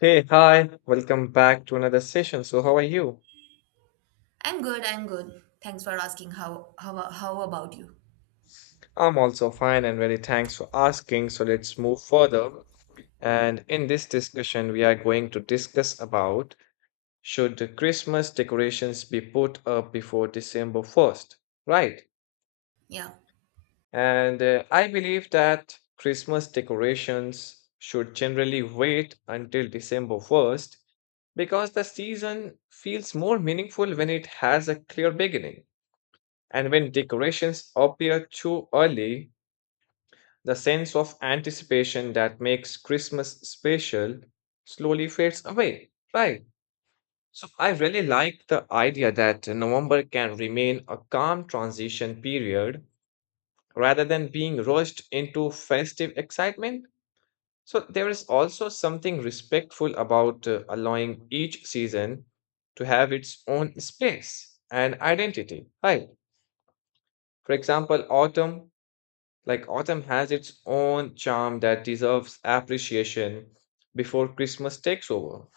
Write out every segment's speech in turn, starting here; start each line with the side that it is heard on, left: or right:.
left: Hey, hi, welcome back to another session. So, how are you?
right: I'm good, I'm good. Thanks for asking, how about you?
left: I'm also fine and very thanks for asking. So, let's move further. And in this discussion, we are going to discuss about should the Christmas decorations be put up before December 1st, right?
right: Yeah.
left: And I believe that Christmas decorations should generally wait until December 1st because the season feels more meaningful when it has a clear beginning. And when decorations appear too early, the sense of anticipation that makes Christmas special slowly fades away. Right. So I really like the idea that November can remain a calm transition period rather than being rushed into festive excitement. So there is also something respectful about allowing each season to have its own space and identity. Right. For example, autumn Like autumn has its own charm that deserves appreciation before Christmas takes over.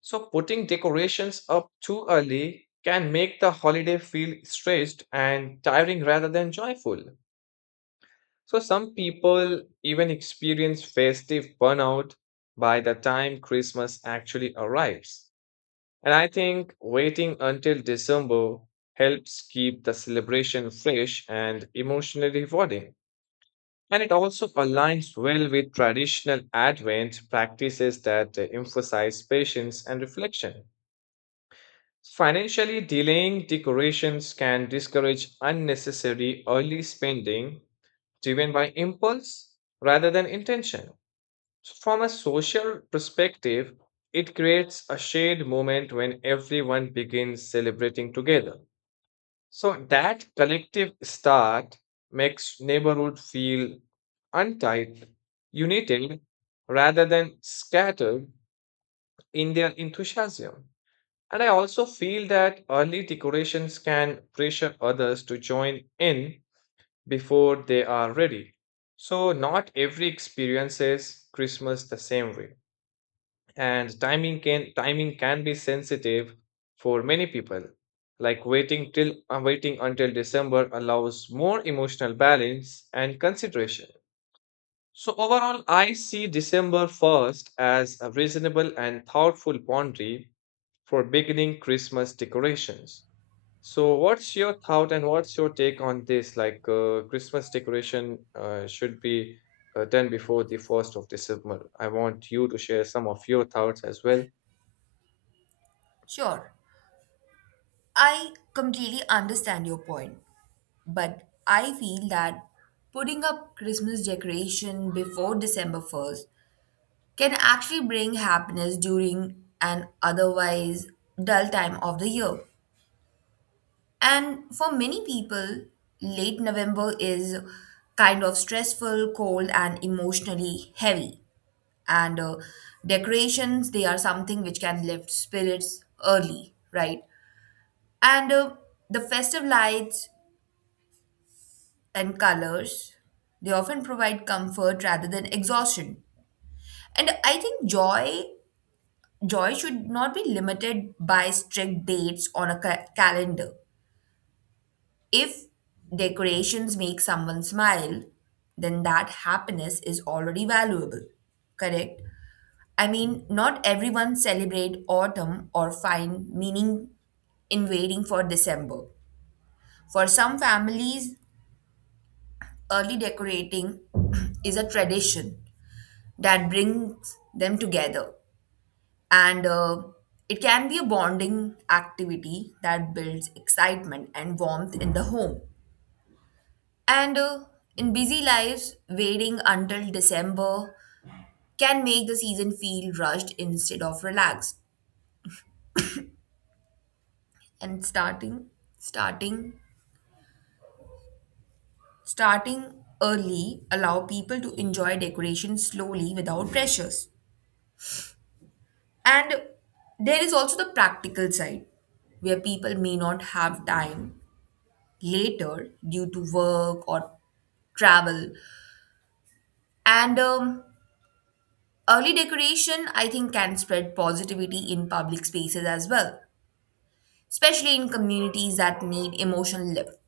left: So putting decorations up too early can make the holiday feel stressed and tiring rather than joyful. So some people even experience festive burnout by the time Christmas actually arrives. And I think waiting until December helps keep the celebration fresh and emotionally rewarding. And it also aligns well with traditional Advent practices that emphasize patience and reflection. Financially, delaying decorations can discourage unnecessary early spending driven by impulse rather than intention. So from a social perspective, it creates a shared moment when everyone begins celebrating together. So that collective start makes neighborhood feel untied, united, rather than scattered in their enthusiasm. And I also feel that early decorations can pressure others to join in before they are ready. So not every experiences Christmas the same way and timing can be sensitive for many people, like waiting until december allows more emotional balance and consideration. So overall, I see december 1st as a reasonable and thoughtful boundary for beginning christmas decorations. So, what's your thought and what's your take on this? Like, Christmas decoration should be done before the 1st of December. I want you to share some of your thoughts as well.
right: Sure. I completely understand your point, but I feel that putting up Christmas decoration before December 1st can actually bring happiness during an otherwise dull time of the year. And for many people, late November is kind of stressful, cold and emotionally heavy. And Decorations, they are something which can lift spirits early, right? and The festive lights and colors, they often provide comfort rather than exhaustion. And I think joy should not be limited by strict dates on a calendar. If decorations make someone smile, then that happiness is already valuable. Correct. I mean, not everyone celebrate autumn or find meaning in waiting for December. For some families, early decorating is a tradition that brings them together. And It can be a bonding activity that builds excitement and warmth in the home. And In busy lives, waiting until December can make the season feel rushed instead of relaxed. And starting Starting early allow people to enjoy decoration slowly without pressures. And there is also the practical side where people may not have time later due to work or travel. And Early decoration, I think, can spread positivity in public spaces as well, especially in communities that need emotional lift.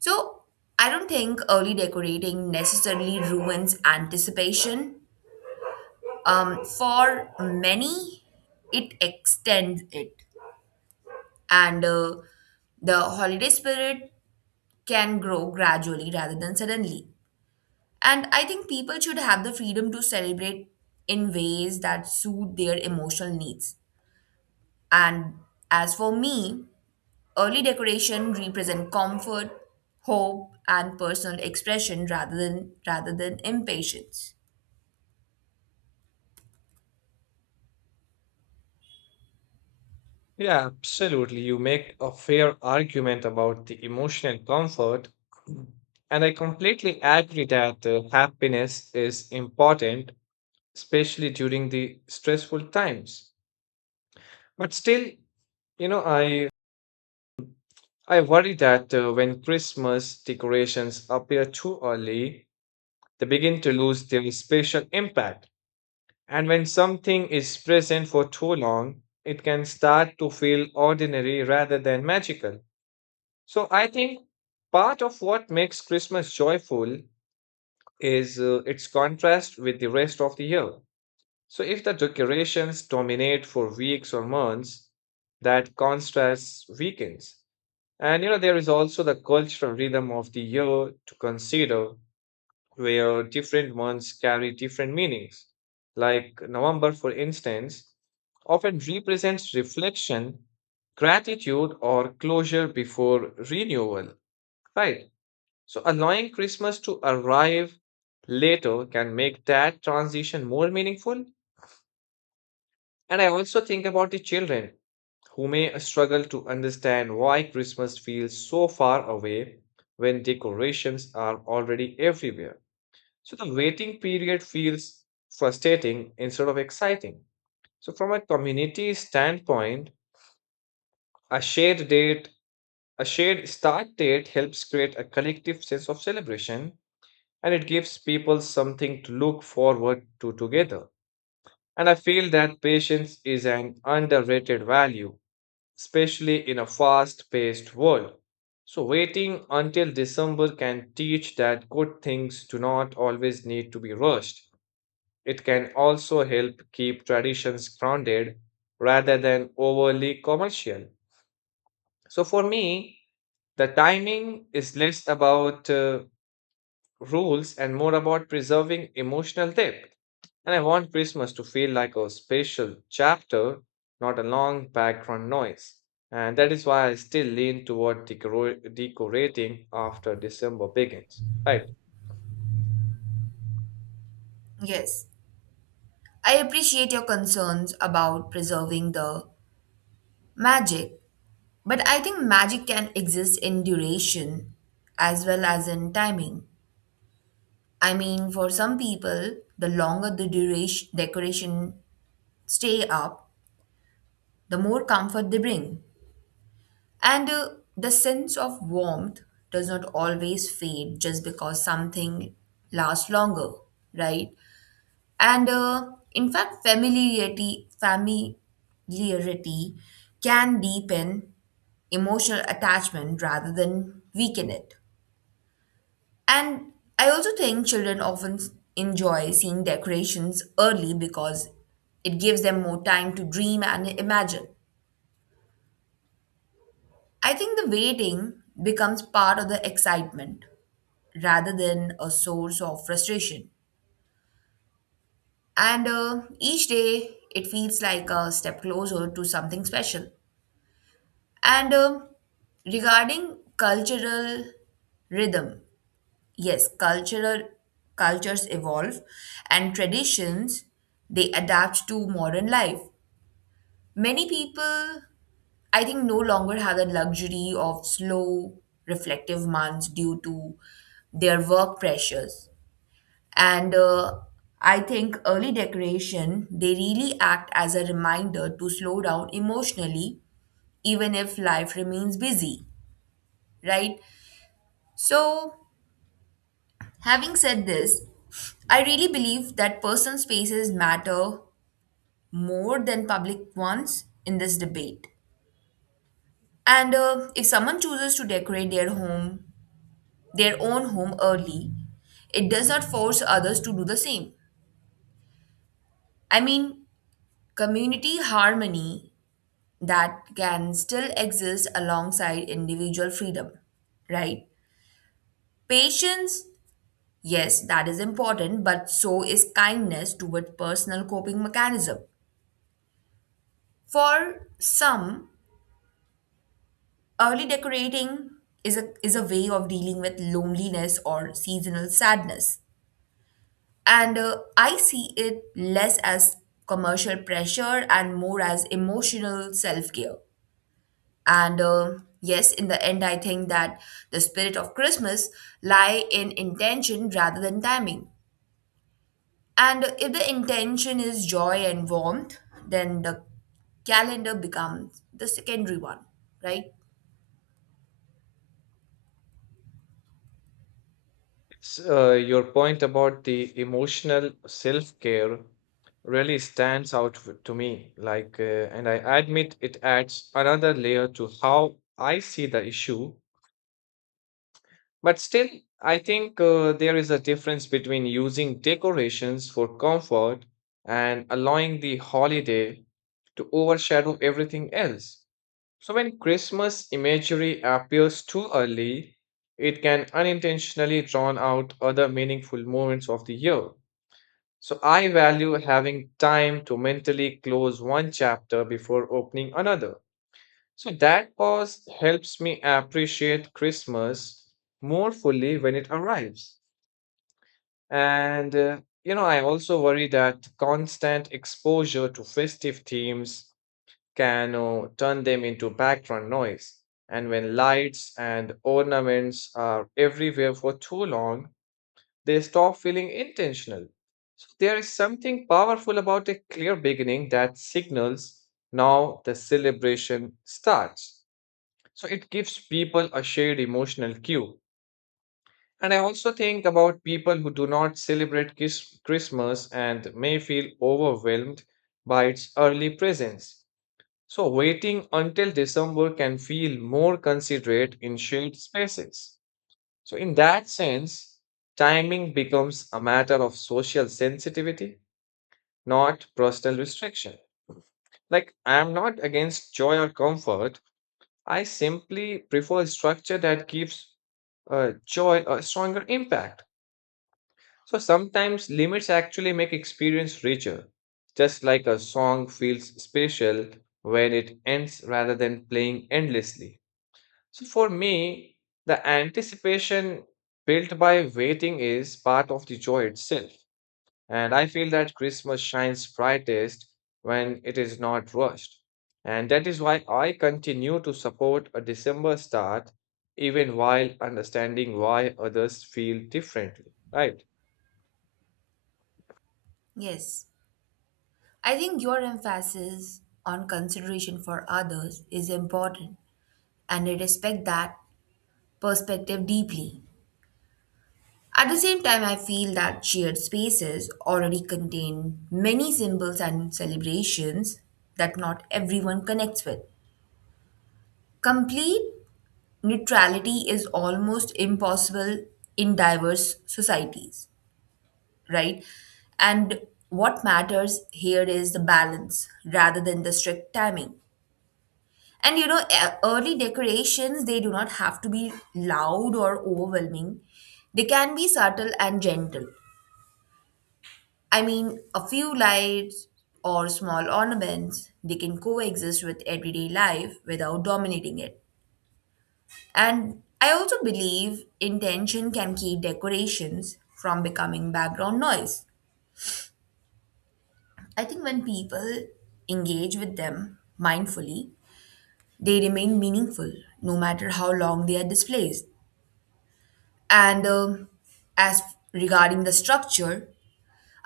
right: So I don't think early decorating necessarily ruins anticipation. For many, it extends it, and the holiday spirit can grow gradually rather than suddenly. And I think people should have the freedom to celebrate in ways that suit their emotional needs. And as for me, early decoration represent comfort, hope, and personal expression rather than impatience.
left: Yeah, absolutely. You make a fair argument about the emotional comfort. And I completely agree that happiness is important, especially during the stressful times. But still, you know, I worry that when Christmas decorations appear too early, they begin to lose their special impact. And when something is present for too long, it can start to feel ordinary rather than magical. So I think part of what makes Christmas joyful is its contrast with the rest of the year. So if the decorations dominate for weeks or months, that contrast weakens. And you know, there is also the cultural rhythm of the year to consider, where different months carry different meanings. Like November, for instance, often represents reflection, gratitude, or closure before renewal, right? So allowing Christmas to arrive later can make that transition more meaningful. And I also think about the children who may struggle to understand why Christmas feels so far away when decorations are already everywhere. So the waiting period feels frustrating instead of exciting. So from a community standpoint, a shared date, a shared start date helps create a collective sense of celebration, and it gives people something to look forward to together. And I feel that patience is an underrated value, especially in a fast paced world. So, waiting until December can teach that good things do not always need to be rushed. It can also help keep traditions grounded rather than overly commercial. So, for me, the timing is less about rules and more about preserving emotional depth. And I want Christmas to feel like a special chapter, not a long background noise. And that is why I still lean toward decorating after December begins. Right.
right: Yes, I appreciate your concerns about preserving the magic. But I think magic can exist in duration as well as in timing. I mean, for some people, the longer the duration decoration stay up, the more comfort they bring. And The sense of warmth does not always fade just because something lasts longer, right? And in fact, familiarity can deepen emotional attachment rather than weaken it. And I also think children often enjoy seeing decorations early because it gives them more time to dream and imagine. I think the waiting becomes part of the excitement rather than a source of frustration. And Each day it feels like a step closer to something special. And Regarding cultural rhythm, yes, cultural cultures evolve and traditions, they adapt to modern life. Many people, I think, no longer have the luxury of slow reflective months due to their work pressures, and I think early decoration, they really act as a reminder to slow down emotionally even if life remains busy, right? So having said this, I really believe that personal spaces matter more than public ones in this debate. And If someone chooses to decorate their own home early, it does not force others to do the same. I mean, community harmony, that can still exist alongside individual freedom, right? Patience, yes, that is important, but so is kindness toward personal coping mechanism. For some, early decorating is is a way of dealing with loneliness or seasonal sadness. And I see it less as commercial pressure and more as emotional self care. And Yes, in the end, I think that the spirit of Christmas lie in intention rather than timing. And if the intention is joy and warmth, then the calendar becomes the secondary one, right?
left: So, your point about the emotional self care really stands out to me. Like, and I admit it adds another layer to how I see the issue. But still, I think there is a difference between using decorations for comfort and allowing the holiday to overshadow everything else. So, when Christmas imagery appears too early, it can unintentionally drown out other meaningful moments of the year. So, I value having time to mentally close one chapter before opening another. So that pause helps me appreciate Christmas more fully when it arrives. And, you know, I also worry that constant exposure to festive themes can turn them into background noise. And when lights and ornaments are everywhere for too long, they stop feeling intentional. So there is something powerful about a clear beginning that signals now the celebration starts. So it gives people a shared emotional cue. And I also think about people who do not celebrate Christmas and may feel overwhelmed by its early presence. So waiting until December can feel more considerate in shared spaces. So in that sense, timing becomes a matter of social sensitivity, not personal restriction. Like I am not against joy or comfort, I simply prefer a structure that gives joy a stronger impact. So sometimes limits actually make experience richer, just like a song feels special when it ends rather than playing endlessly. So for me, the anticipation built by waiting is part of the joy itself. And I feel that Christmas shines brightest when it is not rushed. And that is why I continue to support a December start, even while understanding why others feel differently, right?
right: Yes. I think your emphasis on consideration for others is important, and I respect that perspective deeply. At the same time, I feel that shared spaces already contain many symbols and celebrations that not everyone connects with. Complete neutrality is almost impossible in diverse societies, right? And what matters here is the balance rather than the strict timing. And you know, early decorations, they do not have to be loud or overwhelming. They can be subtle and gentle. I mean, a few lights or small ornaments, they can coexist with everyday life without dominating it. And I also believe intention can keep decorations from becoming background noise. I think when people engage with them mindfully, they remain meaningful no matter how long they are displayed. And as Regarding the structure,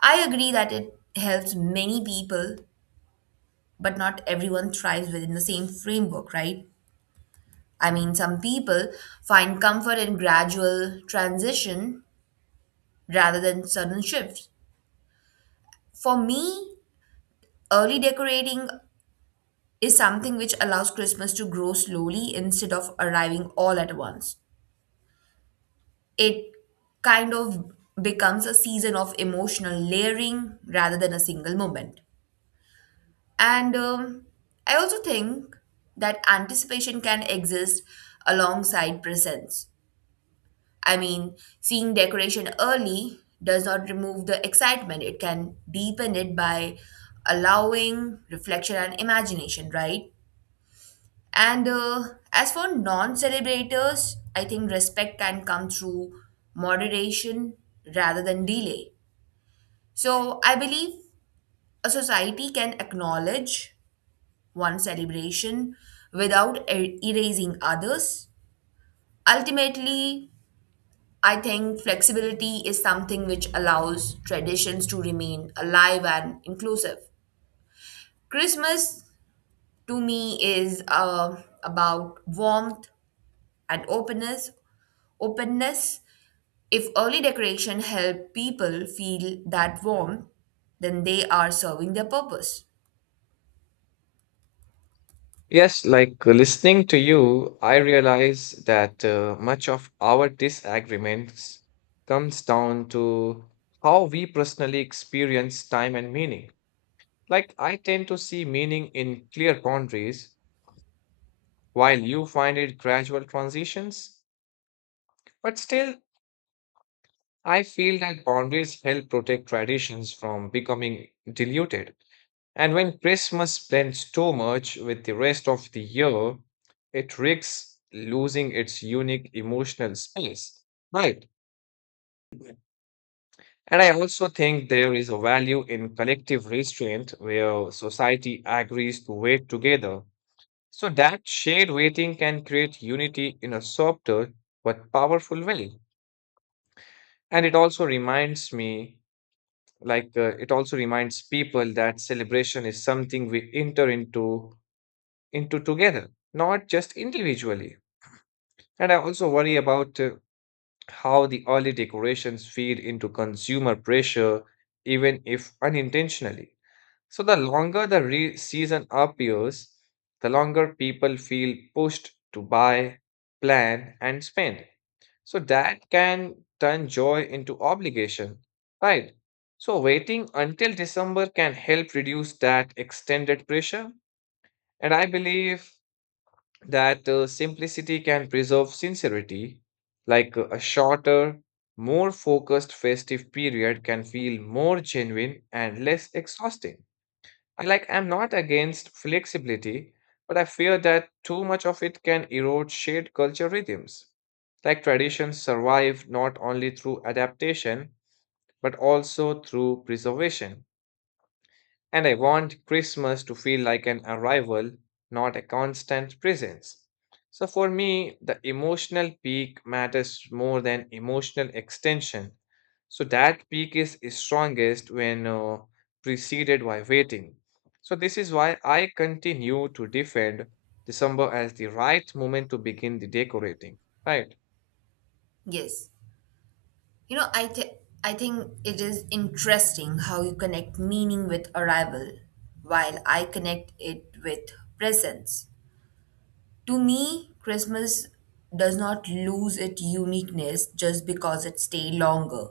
right: I agree that it helps many people, but not everyone thrives within the same framework, right? I mean, some people find comfort in gradual transition rather than sudden shifts. For me, early decorating is something which allows Christmas to grow slowly instead of arriving all at once. It kind of becomes a season of emotional layering rather than a single moment. And I also think that anticipation can exist alongside presence. I mean, seeing decoration early does not remove the excitement, it can deepen it by allowing reflection and imagination, right? And As for non celebrators, I think respect can come through moderation rather than delay. So I believe a society can acknowledge one celebration without erasing others. Ultimately, I think flexibility is something which allows traditions to remain alive and inclusive. Christmas to me is about warmth and openness. Openness. If early decoration help people feel that warmth, then they are serving their purpose.
left: Yes, like listening to you, I realize that much of our disagreements comes down to how we personally experience time and meaning. Like, I tend to see meaning in clear boundaries while you find it gradual transitions. But still, I feel that boundaries help protect traditions from becoming diluted. And when Christmas blends too much with the rest of the year, it risks losing its unique emotional space. Right. And I also think there is a value in collective restraint where society agrees to wait together. So that shared waiting can create unity in a softer but powerful way. And it also reminds me, like it also reminds people that celebration is something we enter into together, not just individually. And I also worry about how the early decorations feed into consumer pressure, even if unintentionally. So the longer the season appears, the longer people feel pushed to buy, plan and spend. So that can turn joy into obligation, right? So waiting until December can help reduce that extended pressure. And I believe that simplicity can preserve sincerity, like a shorter, more focused festive period can feel more genuine and less exhausting. I'm not against flexibility, but I fear that too much of it can erode shared culture rhythms. Like traditions survive not only through adaptation, but also through preservation. And I want Christmas to feel like an arrival, not a constant presence. So for me, the emotional peak matters more than emotional extension. So that peak is strongest when preceded by waiting. So this is why I continue to defend December as the right moment to begin the decorating. Right.
right: Yes. You know, I think it is interesting how you connect meaning with arrival, while I connect it with presence. To me, Christmas does not lose its uniqueness just because it stays longer.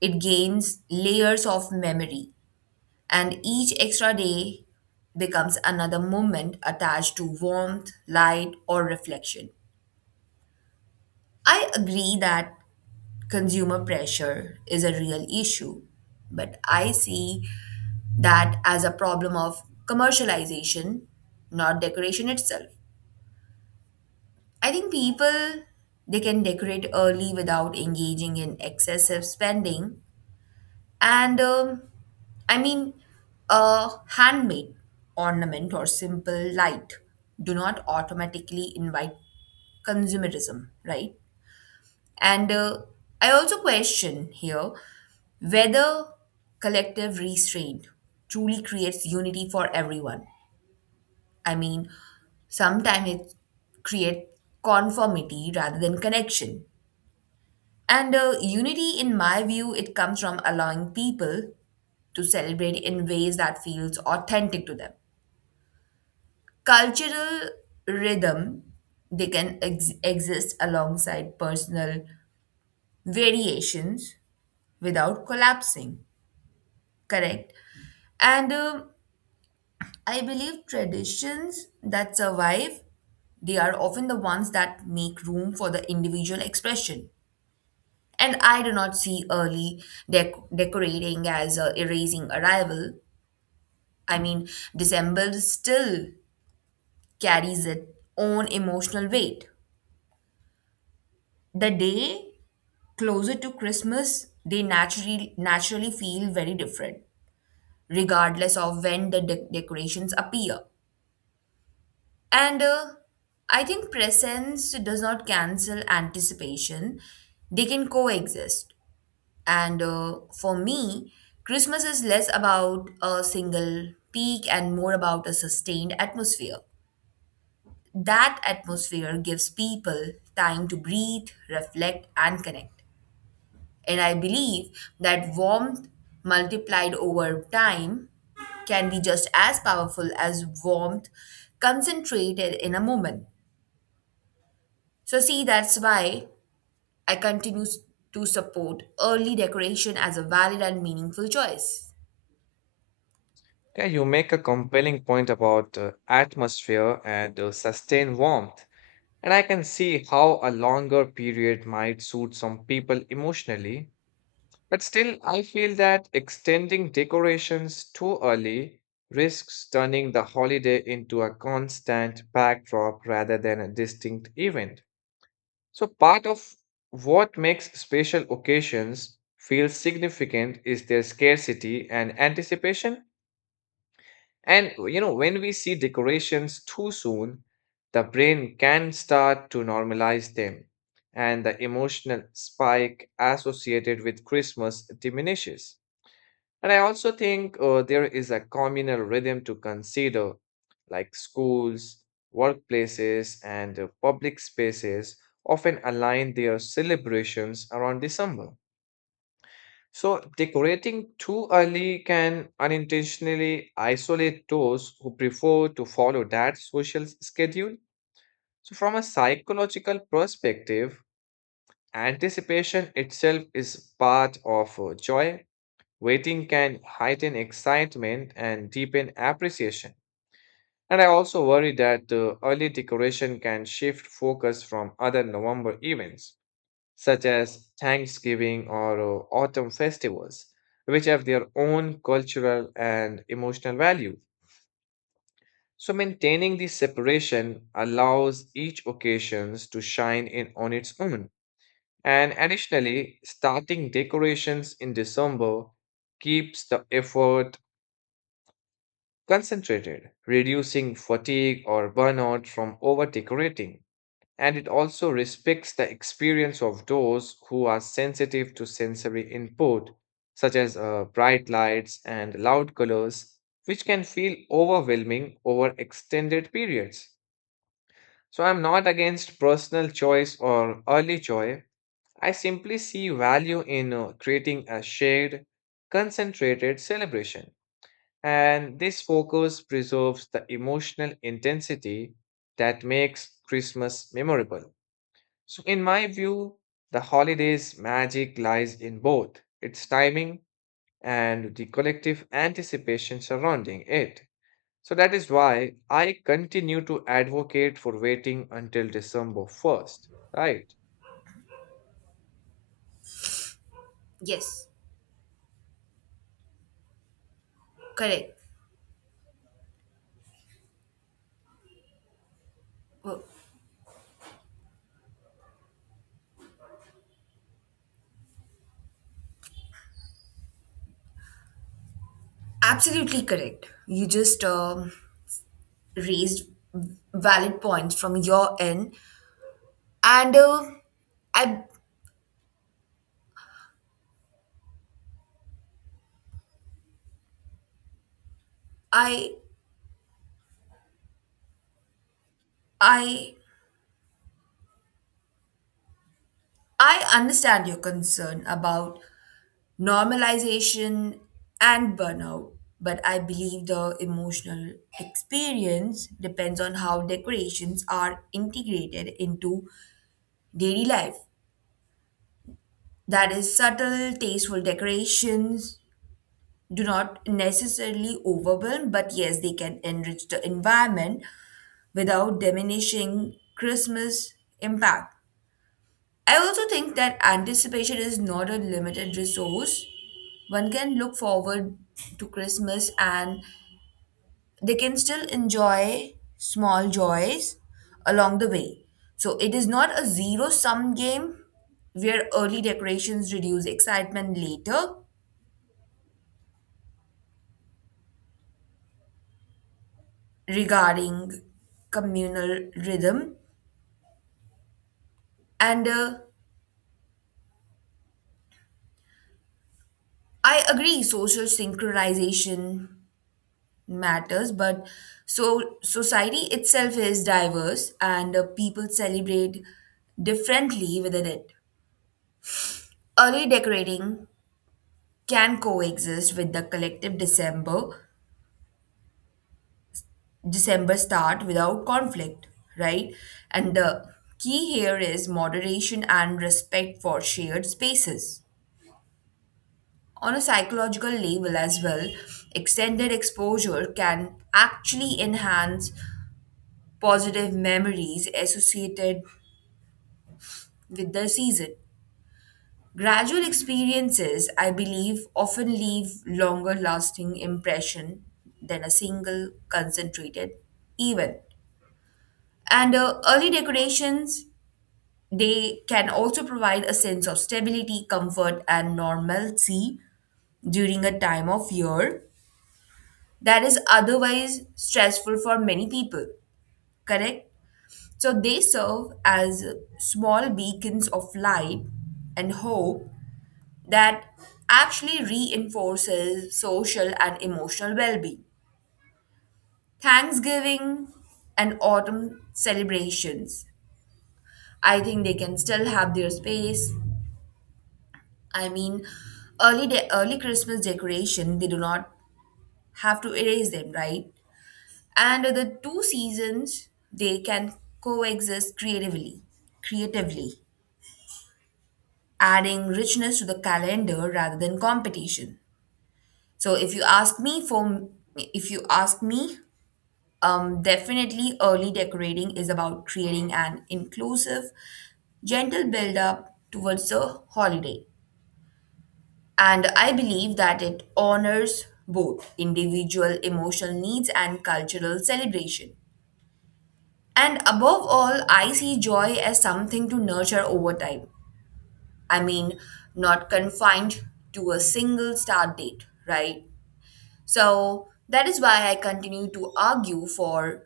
right: It gains layers of memory, and each extra day becomes another moment attached to warmth, light, or reflection. I agree that consumer pressure is a real issue, but I see that as a problem of commercialization, not decoration itself. I think people, they can decorate early without engaging in excessive spending, and I mean, a handmade ornament or simple light do not automatically invite consumerism, right? And I also question here whether collective restraint truly creates unity for everyone. I mean, sometimes it creates conformity rather than connection. And Unity, in my view, it comes from allowing people to celebrate in ways that feels authentic to them. Cultural rhythm, they can exist alongside personal variations without collapsing. Correct. And I believe traditions that survive, they are often the ones that make room for the individual expression. And I do not see early decorating as erasing arrival. I mean, December still carries its own emotional weight. The day closer to Christmas, they naturally feel very different, regardless of when the decorations appear. And I think presence does not cancel anticipation, they can coexist. And For me, Christmas is less about a single peak and more about a sustained atmosphere. That atmosphere gives people time to breathe, reflect, and connect. And I believe that warmth multiplied over time can be just as powerful as warmth concentrated in a moment. So, see, that's why I continue to support early decoration as a valid and meaningful choice.
left: Yeah, you make a compelling point about atmosphere and sustained warmth. And I can see how a longer period might suit some people emotionally, but still, I feel that extending decorations too early risks turning the holiday into a constant backdrop rather than a distinct event. So, part of what makes special occasions feel significant is their scarcity and anticipation. And you know, when we see decorations too soon, the brain can start to normalize them, and the emotional spike associated with Christmas diminishes. And I also think there is a communal rhythm to consider, like schools, workplaces, and public spaces often align their celebrations around December. So, decorating too early can unintentionally isolate those who prefer to follow that schedule. So, from a psychological perspective, anticipation itself is part of joy. Waiting can heighten excitement and deepen appreciation. And I also worry that early decoration can shift focus from other November events such as Thanksgiving or autumn festivals, which have their own cultural and emotional value. So maintaining this separation allows each occasions to shine in on its own. And additionally, starting decorations in December keeps the effort concentrated, reducing fatigue or burnout from over decorating. And it also respects the experience of those who are sensitive to sensory input, such as bright lights and loud colors, which can feel overwhelming over extended periods. So, I'm not against personal choice or early joy. I simply see value in creating a shared, concentrated celebration. And this focus preserves the emotional intensity that makes Christmas memorable. So, in my view, the holiday's magic lies in both its timing and the collective anticipation surrounding it. So, that is why I continue to advocate for waiting until December 1st, right?
right: Yes, correct. Well, absolutely correct. You just raised valid points from your end, and uh, I, I, I, I understand your concern about normalization and burnout. But I believe the emotional experience depends on how decorations are integrated into daily life. That is, subtle, tasteful decorations do not necessarily overwhelm, but yes, they can enrich the environment without diminishing Christmas impact. I also think that anticipation is not a limited resource. One can look forward to Christmas and they can still enjoy small joys along the way. So it is not a zero sum game where early decorations reduce excitement later regarding communal rhythm. And I agree, social synchronization matters, but so society itself is diverse and people celebrate differently within it. Early decorating can coexist with the collective December start without conflict, right? And the key here is moderation and respect for shared spaces. On a psychological level as well, extended exposure can actually enhance positive memories associated with the season. Gradual experiences, I believe, often leave longer lasting impression than a single concentrated event. And Early decorations, they can also provide a sense of stability, comfort, and normalcy during a time of year that is otherwise stressful for many people, correct? So they serve as small beacons of light and hope that actually reinforces social and emotional well being. Thanksgiving and autumn celebrations, I think they can still have their space. I mean, early Christmas decoration, they do not have to erase them, right? And the two seasons, they can coexist creatively, adding richness to the calendar rather than competition. So if you ask me for if you ask me, definitely early decorating is about creating an inclusive, gentle build up towards the holiday. And I believe that it honors both individual emotional needs and cultural celebration. And above all, I see joy as something to nurture over time. I mean, not confined to a single start date, right? So that is why I continue to argue for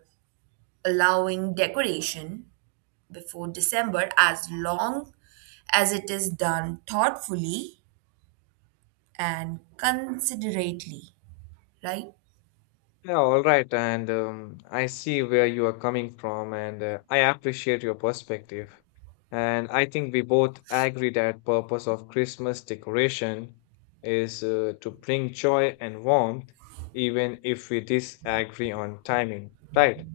right: allowing decoration before December as long as it is done thoughtfully and considerately, right?
left: Yeah, all right. And I see where you are coming from, and I appreciate your perspective. And I think we both agree that purpose of Christmas decoration is to bring joy and warmth, even if we disagree on timing, right?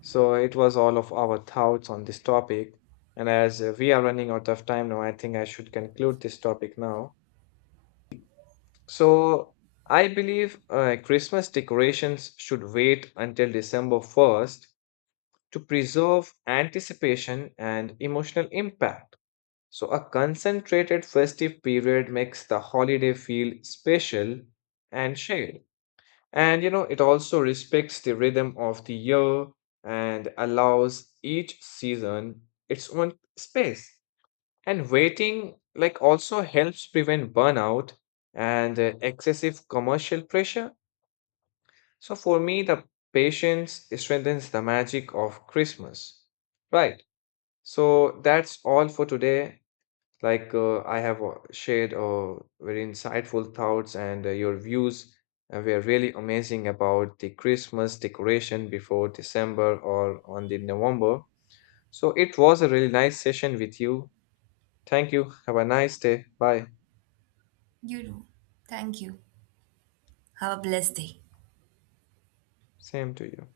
left: So it was all of our thoughts on this topic. And as we are running out of time now, I think I should conclude this topic now. So I believe Christmas decorations should wait until December 1st to preserve anticipation and emotional impact. So a concentrated festive period makes the holiday feel special and shared. And you know, it also respects the rhythm of the year and allows each season its own space. And waiting like also helps prevent burnout and excessive commercial pressure. So for me, the patience strengthens the magic of Christmas. Right. So that's all for today. Like I have shared very insightful thoughts and your views were really amazing about the Christmas decoration before December or on the November. So it was a really nice session with you. Thank you. Have a nice day. Bye.
right: You do. Thank you. Have a blessed day.
left: Same to you.